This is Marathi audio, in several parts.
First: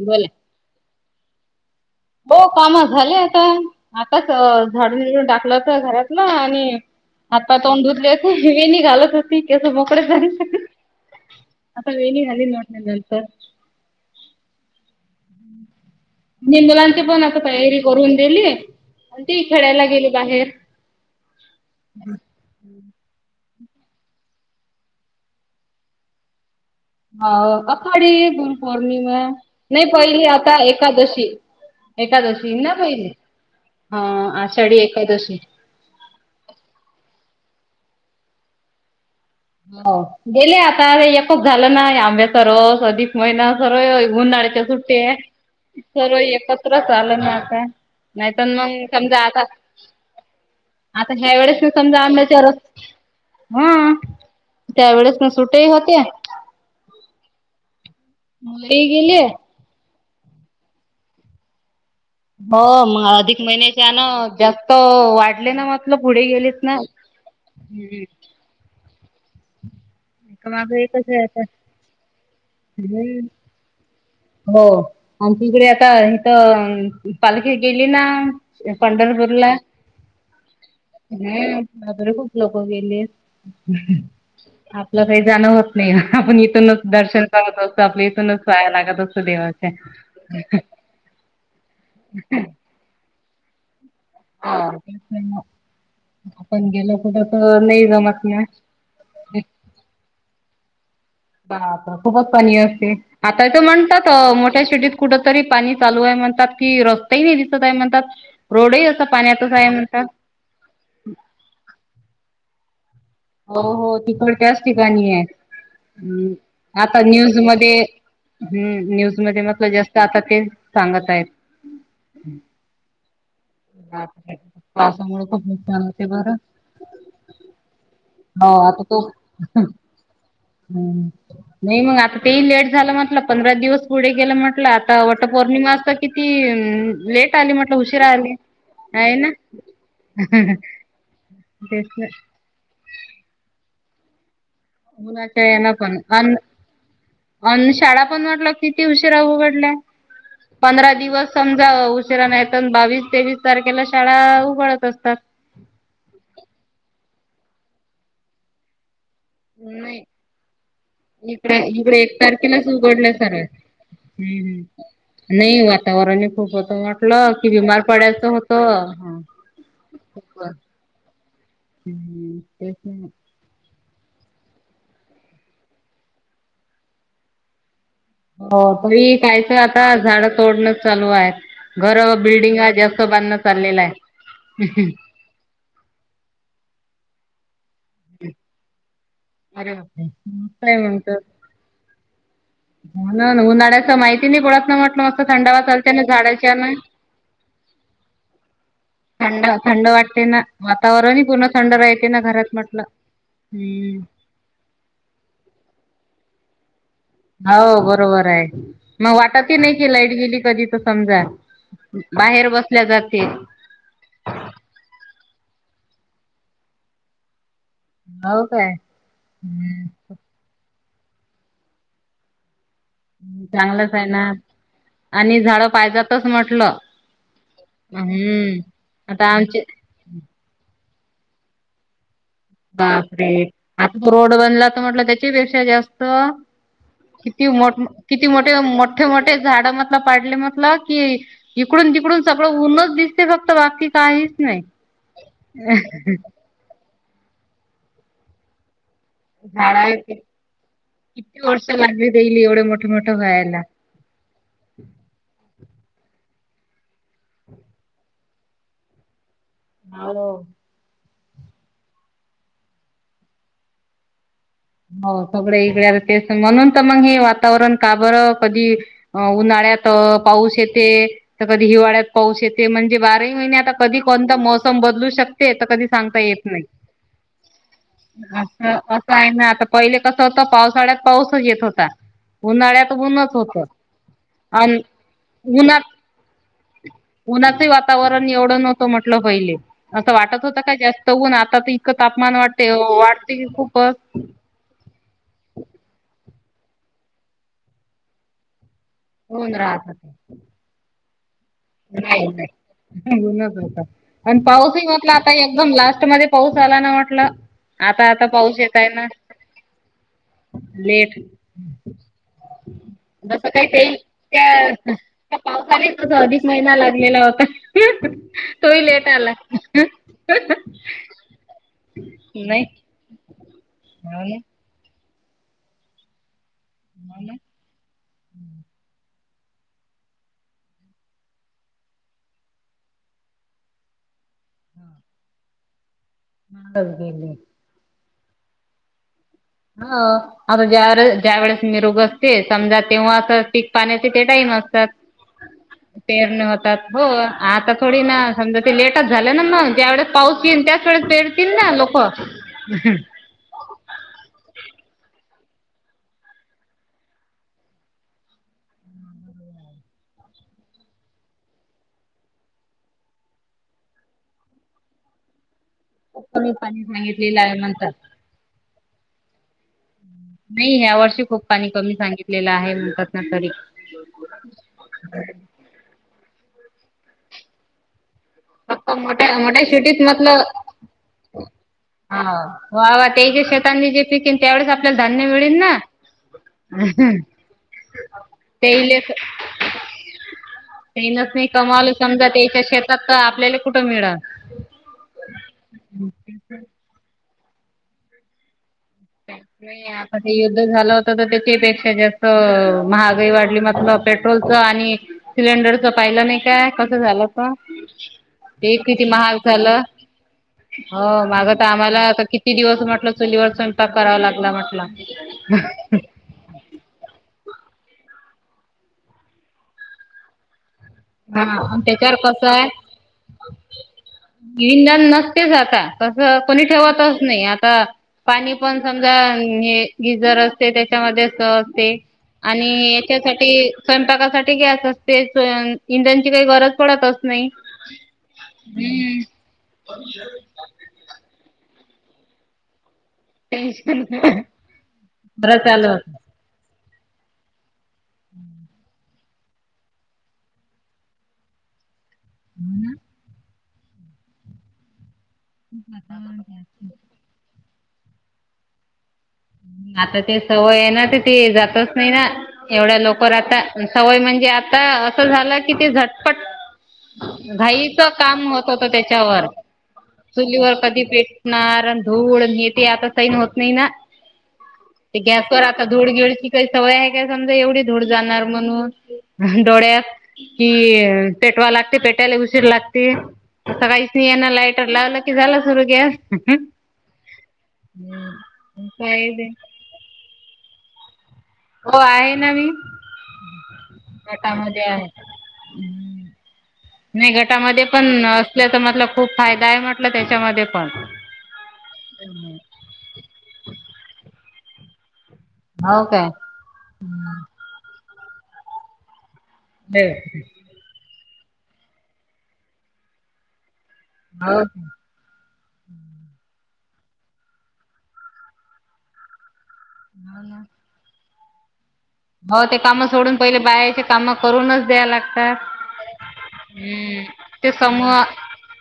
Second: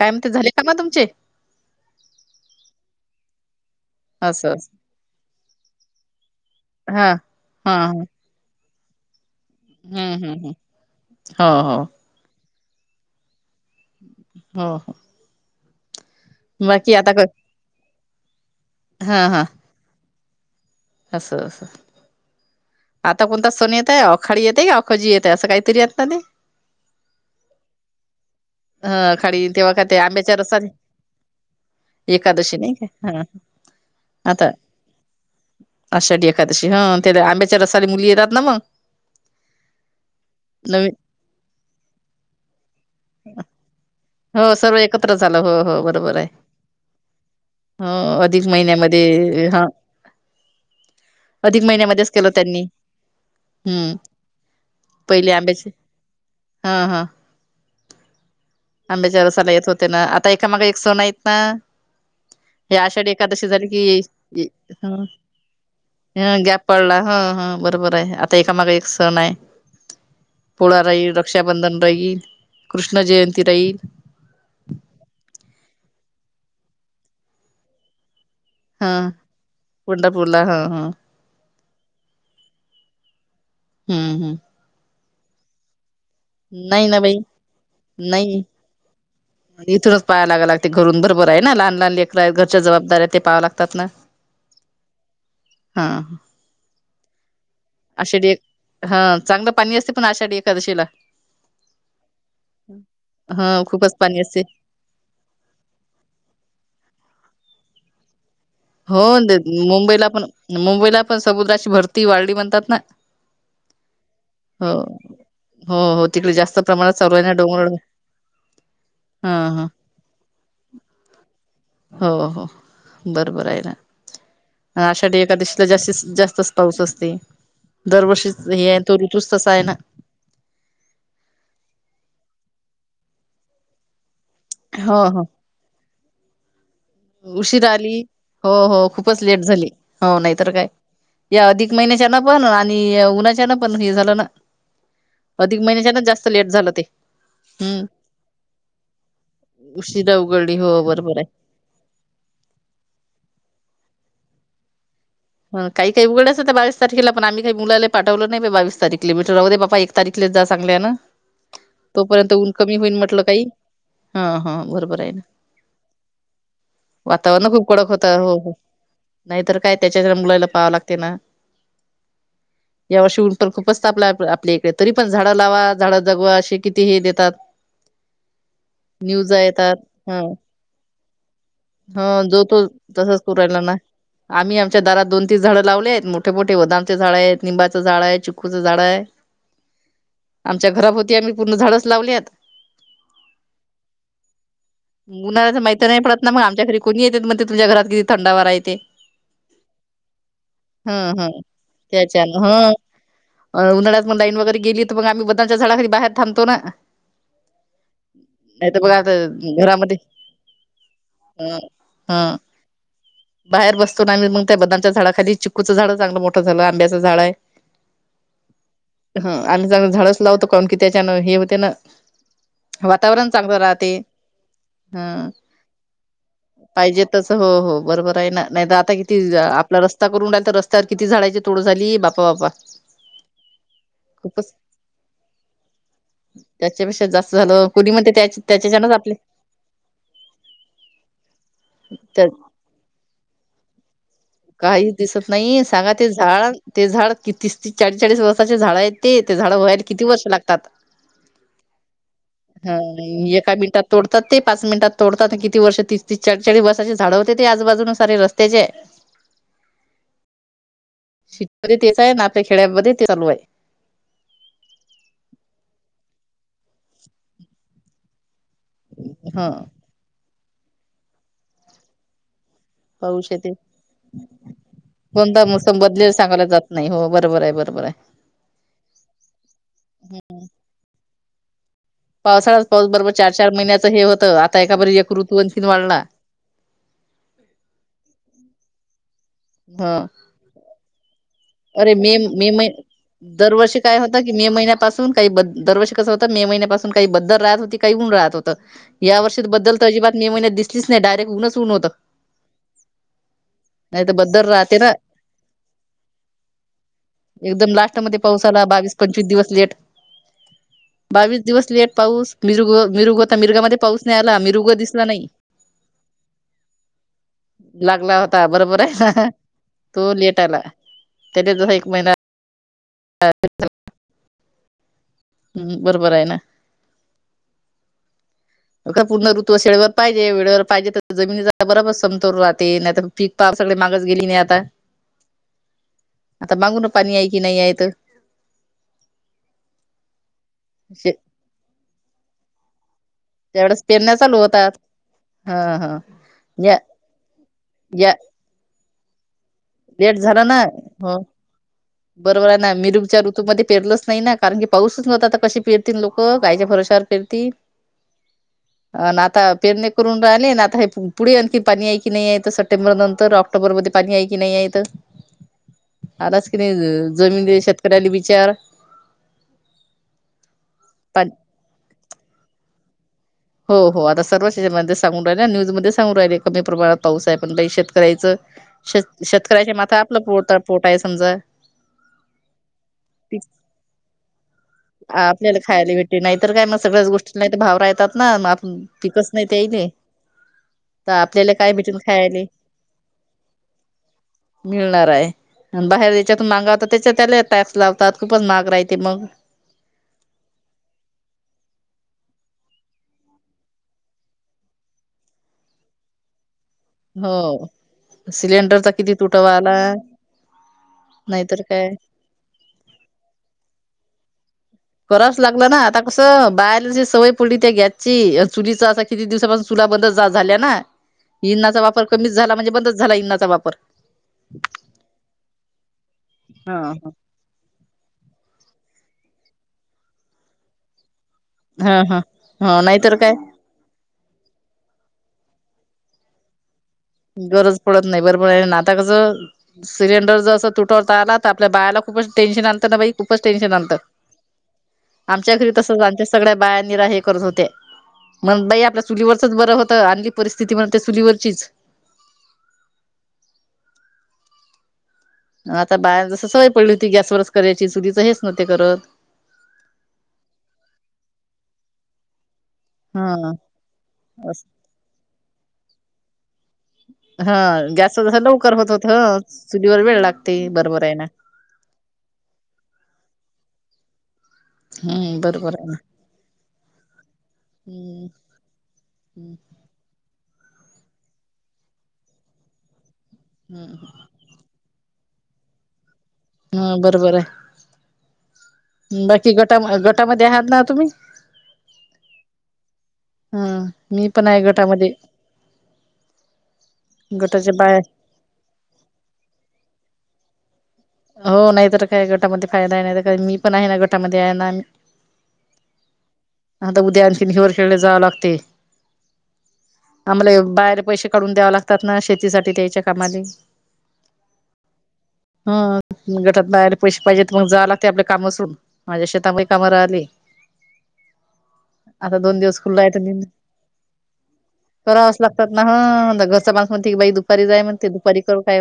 काम ते झाले का म तुमचे? हो काम झाली आता. आताच असं असं झाडून विडून टाकलं होत घरातलं आणि हां. हातपाय हां, तोंड हां. दुधले होते वेणी घालत होती केस मोकळे हं, झाले हं, हं. होते हो, हो. आता वेणी घालीन म्हटलं नंतर. हो हो. मी बाकी मुलांची पण क आता तयारी करून दिली आणि ती खेळायला गेली बाहेर. अस अस. आता कोणता सण येतय आखाडी येते की अखोजी येते असं काहीतरी असत नई. हो अखाडी हं, गुरुपौर्णिमा आखाडी तेव्हा का नाही ते पहिली आंब्याच्या आता रसाने एकादशी. एकादशी नाही ना का? पहिले. हां. हां आता आषाढी एकादशी. त्याला सारी मुली येतात ना मग? हो गेले आता नवीन. एक खोप झालं ना आंब्याचा रस अधिक महिना. सर्व हो, ऊन्हाळ्याच्या सर्व एकत्र सुट्ट्या झालं. हो, हो. बरोबर सर्व आहे. एकत्रच आलं ना आता हो, नाहीतर अधिक न महिन्यामध्ये हां आता ह्या अधिक वेळेस ना समजा महिन्यामध्येच केल आंब्याचा रस त्यांनी हम्म. त्या वेळेस म सुट्टी ही होत्या. हां, हां. मुलंही गेली. ते ना आता एकामागे एक सण आहेत ना. हो हे मग आषाढी अधिक एकादशी झाली महिन्याच्या की ना जास्त हां वाढले ना म्हटलं पुढे हां गेलेच गॅप ना पडला हां हां बरोबर हम्म आहे आता एकामाग एक सण आहे. माग पोळा एकच राहील आहे आता रक्षाबंधन राहील कृष्ण हम्म जयंती राहील. हो आणि तिकडे आता हिथ पालखी गेली ना त्या हा पंढरपूरला पंढरपूरला हा हा हम्म. म बर खूप लोक गेले हम्म आपलं काही जाणं होत नाही. आपण हम्म इथूनच नाही ना बाई दर्शन करत असतो आपल्या इथूनच नाही पाया लागत असतो. देवाच्या. इथूनच पाहा लागवं लागते घरून बरोबर आहे ना लहान लहान लेकर आहेत घरच्या जबाबदाऱ्या ते पाहाव्या लागतात ना. हा आपण गेलो कुठं तर नाही जमत आषाढी एक ना. हा चांगलं पाणी असते पण आषाढी एकादशीला. बा खूपच पाणी असते आता तर हा खूपच म्हणतात पाणी असते मोठ्या सिटीत कुठ तरी पाणी चालू आहे. म्हणतात की रस्तेही नाही दिसतय म्हणतात. रोडही हो असा पाण्यातच आहे म्हणतात. मुंबईला पण मुंबईला पण समुद्राची भरती वाढली म्हणतात ना. हो हो तिकड त्या्च हो ठिकाणी हो हो तिकडे आहे् जास्त प्रमाणात आता चालू आहे ना न्यूज डोंगर मदे हम्म न्यूज ह मध्ये ह म्हटलं जास्त आता ते सांगत आहेत. हो हो बरोबर आहे. बापरे! आाषाढी पावसामुळे खूप एकादशीला नुकसान जास्तीत होते बरं जास्तच पाऊस असते. दरवर्षी हे आहे तो ऋतूच तसा आहे ना. हम् नाही मग आता ते लेट झाल म्हटलं पंधरा दिवस पुढे गेलं म्हटलं हो आता हो वटपौर्णिमा तर किती लेट आली उशीर म्हटलं उशीरा आली. हो हो आहे खूपच ना लेट झाली हो नाहीतर काय. या अधिक महिन्याच्या ना पण आणि उन्हाच्या ना पण हे झालं ना. अधिक महिन्याच्यान जास्त लेट झालं ते‌. अ शाळा पण वाटल किती उशिरा उघडल्या उशिरा उघडली हो पंधरा बरोबर आहे दिवस समजा बावीस तेवीस तारखेला शाळा उघडत असतात. काही काही उघडचं त्या बावीस तारखेला पण आम्ही मुला पाठवलं नाही बावीस तारीख किलोमीटर राहू दे बापा एक नाही तारीखलेच जा चांगला आहे ना इकडे तोपर्यंत ऊन कमी होईन म्हटलं काही हा हा हम् ह बरोबर आहे ना नाही वातावरणने खूप होत म्हटलं वातावरण कि खूप बिमार कडक होतं पडायचं हो होत. हो नाहीतर काय त्याच्या मुलाला पाहावं लागते ना हम्म तेच यावर्षी उन तर खूप जास्त आपल्या इकडे तरी पण झाडं लावा झाडं जगवा असे किती हे देतात. हो तरी न्यूजा काहीच येतात आता ह झाड तोडणं चालू आहेत. घर ह व जो बिल्डिंग तो जास्त तसच करू बांधणं राहिला ना चाललेलं आहे. आम्ही आमच्या दरात दोन तीन झाडं लावले आहेत मोठे मोठे बदामचे झाड आहेत निंबाचं झाड आहे चिक्कूचं झाड आहे अरे बापरे! मग आमच्या काय म्हणत घरापभोवती आम्ही पूर्ण झाडच लावल्यात. ना उन्हाळ्याच माहिती नाही गळात न म्हटलं मस्त उन्हाळ्याच थंडावा माहिती चालते नाही ना पडत झाडा मग आमच्या घरी कोणी येत मग ते तुमच्या घरात किती थंडवारा हाय. थंड थंड वाटते ना वातावरणही हं पूर्ण थंड राहते ना त्याच्यान घरात हं म्हटलं. अ हम्म उन्हाळ्यात मग लाईट वगैरेली तर मग आम्ही बदांच्या झाडाखारी बाहेर थांबतो ना‌. हो बरोबर आहे मग वाटत नाही की लाईट गेली कधी समजा अ हा बाहेर बसल्या जाते. बाहेर बसतो ना आम्ही मग त्या बदामच्या झाडाखाली. चिक्कूचं झाड चांगलं मोठं झालं आंब्याचं झाड आहे. हो काय ह आणि ही चांगलं झाडच लावतो तेच्या न कि हे होते ना. वातावरण चांगलं चांगलंच राहते आहे ना हम. आणि झाडं पाहिजातच म्हटलं पाहिजे तस हो हो बरोबर आहे ना हम्म नाही तर आता किती आपला रस्ता करूनडाल तर रस्ता तर किती झाडाची तोड झाली बा बाप रे आता रोड खूपच बनला तर म्हटलं त्याचीपेक्षा जास्त त्याच्यापेक्षा जास्त किती झालं मो कोणी म्हणते त्या किती मोठे त्याच्याच्यानच मोठे आपले मोठे झाड मधलं पाडले मग की इकडून तिकडून त्या सगळं ऊनच दिसते फक्त बाकी काहीच नाही काही दिसत नाही सांगा ते झाड ते झाड कितीस तीस चाळीस चाळीस वर्षांचे झाड आहेत. ते य ते झाडं व्हायला झाड किती वर्ष लागतात? किती वर्ष लागली देईल एवढे हा मोठे मोठे एका व्हायला मिनिटात तोडतात ते पाच मिनिटात तोडतात किती वर्ष तीस तीस चाडचडी बसाचे झाड होते. ते आजू बाजून सारे रस्त्याचे, हो, सिटीमध्ये तेच आहे. आणि आपल्या खेड्यामध्ये ते चालू आहे. हो सगळ इगड ते हे म्हणून तर मग हे वातावरण काबर, कधी ह अउन्हाळ्यात पाऊस येते तर कधी हिवाळ्यात पाऊस येते, ते म्हणजे पाऊस बाराही येते महिने आता कधी कोणता मोसम बदलू कोणता शकते तर कधी सांगता येत नाही. बरबर आहे. असं असं आहे ना आता पहिले कसं होतं पावसाळ्यात पाऊसच येत होता. पावसाळाच पाऊस उन्हाळ्यात बरोबर चार ऊनच चार होतं महिन्याचं हे होतं आता एका बरबर एक ऋतू आणखीन वाढला. उनाचही वातावरण एवढं नव्हतं म्हटलं पहिले ह असं वाटत होतं का जास् त उन आता तर अरे इतकं मे तापमान मे वाटत मै हो वाटत की खूप, पासून काही ब दरवर्ष कसं होतं मे महिन्यापासून काही बद्दल राहत होती काही ऊन राहत होतं या वर्षी बद्दल मे महिन्यात दिसलीच नाही डायरेक्ट उन्हस उनच नाही तर होत बद्दल राहते पाऊसही ना. म्हटलं आता एकदम लास्टमध्ये पाऊस आला ना म्हटलं एकदम लास्ट आता मध्ये आता पाऊस आला येत आहे बावीस ना पंचवीस दिवस लेट लेट बावीस दिवस लेट पाऊस मिरुग मिरुग होता मिरगामध्येध्ये पाऊस नाही आला मिरुग दिसला नाही पावसाळी महिना लागलेला होता लागला होता बरोबर तोही आहे ना, लेट आला तो लेट आला त्याच्या तस एक महिना हम्म बरोबर आहे ना हाना अका पूर्ण ऋतु वेडे वर पाहिजे वेळेवर पाहिजे तर जमनीचा बरोबर समतोर राहते नाही तर पीक पा सगळे मागस गेली आता आता मागून ना पाणी आहे की नाही आहे तर ह आता ज्याळे ज्या वेळेस मी रोग असते समजा तेव्हा तर पीक त्यावेळेस पाण्याचे पेरण्या ते चालू टाईम होतात असतात हा हा पेरणे या होतात हो आता थोडी या ना समजा ते लेटच झाली लेट झाला ना हो पेरतील ना लोक बरोबर आहे ना मिरूपच्या ऋतूमध्येपेरलंच नाही ना कारण की पाऊसच नव्हता आता कशी फिरतील लोक काायच्या भरोसावर फिरतील अ आता पेरणे करून राहिले ना आता हे पुढे आणखी पाणी आहेय की नाही आहे तर सप्टेंबर नंतर ऑक्टोबरमध्ये पाणी आहे. कि नाही आहे तर आताच कमी कि पाणी नाही सांगितलेलं जमीन आहे म्हणतात शेतकऱ्याली विचार नाही ह्या वर्षी खूप पाणी कमी सांगितलेलं आहे ना तरी. हो हो आता सर्वच्याच्यामध्ये सांगून राहिल न्यूजमध्ये सांगू राहिले कमी प्रमाणात पाऊस आहे पण लै शेत करायच श शेतकऱ्याच्या माथा आपलं पो पोट आहे समजा ह वा वा ते ती जे शेतांनी जे पिकेन त्यावेळेसआपल्याला धान्य मिळेल आपल्याला ना खायला भेटते नाही तर काय मग सगळ्याच गोष्टींना इथ भाव रायतात. न मान तेले पिकस नाही तेईले, त तेनच नाही आपल्याला काय कमावलं भेटन समजा खायले. त्याच्या शेतात तर आपल्याला कुठं मिळल. मिळणार आहे आणि बाहेर याच्यातून मगा व तर त्याच्यात. त्याले टॅक्स लावतात खूपच माहग राही नाही आता ते युद्ध झालं होत, तर त्याच्याही पेक्षा जास्त, तअ महागाई वाढली मातलं पेट्रोलचं आणि सिलेंडरच पाहिलं नाही का, कस झालं का, हो ते सिलेंडरचा किती महाग तुटवा आला झालं. हो माग नाहीतर तर काय आम्हाला आता किती दिवस म्हटलं चुलीवर स्वयंपाक करावा लागला म्हट करावच लागलं ना आता कसं बाहेरची सवय पडी त्या गॅसची चुलीच अस किती दिवसापासून चुला बंद झा झाल्या ना, हा इंणाचा आणि वापर त्याच्यावर कमीच झाला, म्हणजे बंदच झाला इंणाचा वापर. इंधान नसतेच आता तस कोणी हा ठेवतच हा नाही आता पाणी पण, समजा हे गिझर असते त्याच्यामध्ये, असते हा हा हा आणि नाहीतर काय याच्यासाठी स्वयंपाकासाठी गॅस असते स्वयं इंधणची काही गरज, पडतच नाही गरज पडत नाही बरबर हे अन आत्ता कस सिलेंडर ज असं तुटवता आला त आपल्या बायाला खूपच टेनशन आणत ना बा खूपच टेन्शन आमच्या बरं घरी चालू त होत आमच्या सगळ्या बा रा हे करत होते मण बाई आपल्या चुलीवरचच बरं होतं अ आणली परिस्थिती म्हण ते चुलीवरचीच हम् आता बाहेर जस सवय पडली होती गॅसवरच करायची चुरीच हेच नवते करत आता ते सवय आहे ना तर ते जातच नाही ना एवढ्या लोक हा. आता सवय म्हणजे असं. आता असं झालं कि ते झटपट ह हं घाईचं गॅसचा जस काम लवकर होत होतं होत ह त्याच्यावर चुलीवर वेळ लागते बरोबर आहे ना घेते आता सैन होत नाही ना ते हम्म गॅसवर बरोबर आता आहे ना धूड गिळची का सवय आहे काय समजा एवढी धूड हम्म. जाणार म्हणून ह डोळ्या कि पेटवा लागते पेटायला उशीर लागते स हम्म काहीच नाही यांना लायटर लावलं झालं सुरू के्या ह बरोबर बाकी गटा गटामध्ये आहात ना तुम्ही हो आहे ना हा मी पण मीटामध्ये आहे गटामध्ये. नाही गटाच्या गटामध्ये बाय पण असल्याच मटल खूप फायदा आहे म्हटलं त्याच्यामध्ये पण हो नाही तर काय गटामध्ये फायदा आहे नाही तर मी पण आहे ना गटामध्ये आहे ना आता उद्या आणखीन हिर खेळले जावं लागते आम्हाला बाहेर पैसे काढून द्याव लागतात ना शेतीसाठीठी त्यायच्या कामाली हा ह गटात बाहेयला पैसे पाहिजेत तर मग जालाग ते आपल्या कामाातून माझ्या शेतामध्ये कमरा आली आता दोन हो ते दिवस खुल्ला काम य सोडून पहिले बायाचे काम करूनच द्याय करावाच लागतात ना ह घरचा पा म्ह ठी हम्म बाई दुपारी ते जाय म्हणते समूह दुपारी करू काय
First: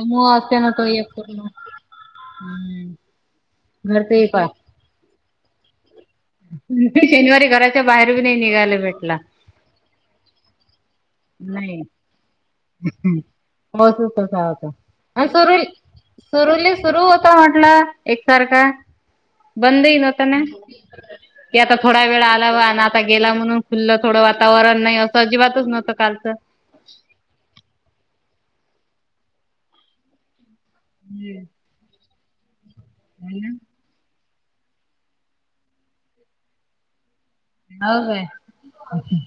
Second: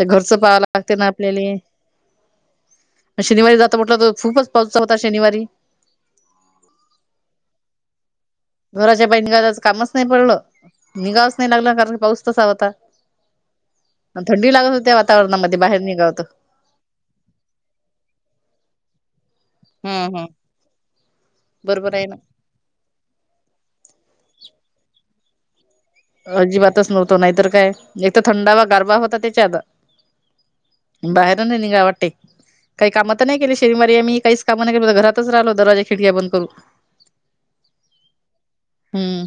तर घरचं पाहां असते तो लागते ना एक पूर्ण आपल्याला शनिवारी जात म्हटलं तर घरच एक खूपच पावसाचा होता शनिवारी शनिवारी घराच्या बाहेर बी नाही निघायला घराच्या भेटला बा निघाजचं कामच नाही पडलं निघावच नाही लागला कारण पाऊस त पाऊसच तसा थंडी होता लागत होत्या आणि सुरू वातावरणामध्ये बाहेर निघ सुरुली सुरू होता म्हटलं एकसारखा बंद इन वा हम्म हम्म तना की आता बरोबर थोडा आहे ना. वेळ आलावा आणि आता गेला म्हणून खुल्लं थोडं वातावरण नाही असं अजिबातच नव्हतं कालचं अजिबातच नव्हतो नाहीतर काय एक तर थंडावा गारबा होता त्याच्या आत बाहेरून नि गा वाट टे काही कामं तर नाही केली शनिारी आम्ही काहीच कामं नाही केलो घरातच राहिलो दरवाजा खिडक्या बंद करू हो होय ह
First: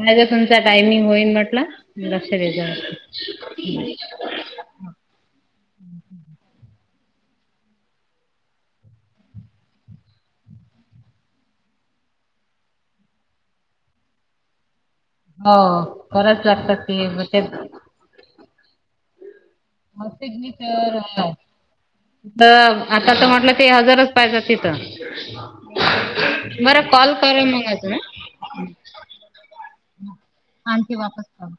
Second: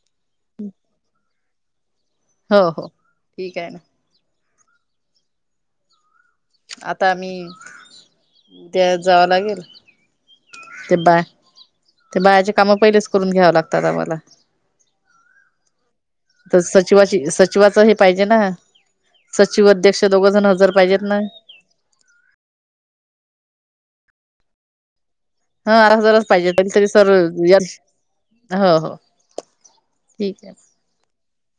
माझर तुमचा टायमिंग होईल म्हटला हो दसे हो व ठीक आहे ना ह आता आम्ही उद्या जावं लागेल ते बाय ते बायाचे कामं पहिलेच करून घ्याव लागतात आम्हाला त सचिवाची सचिवाच हे पाहिजे ना. सचिव अध्यक्ष दोघ जण हजर पाहिजेत ना त आता त पल ते हजरच पाहिजे तिथं हा हजारच पाहिजे तरी बरं तरी सर कॉल कर मंग हो अजून हो हा. ठीक आहे. आंटी वापस पा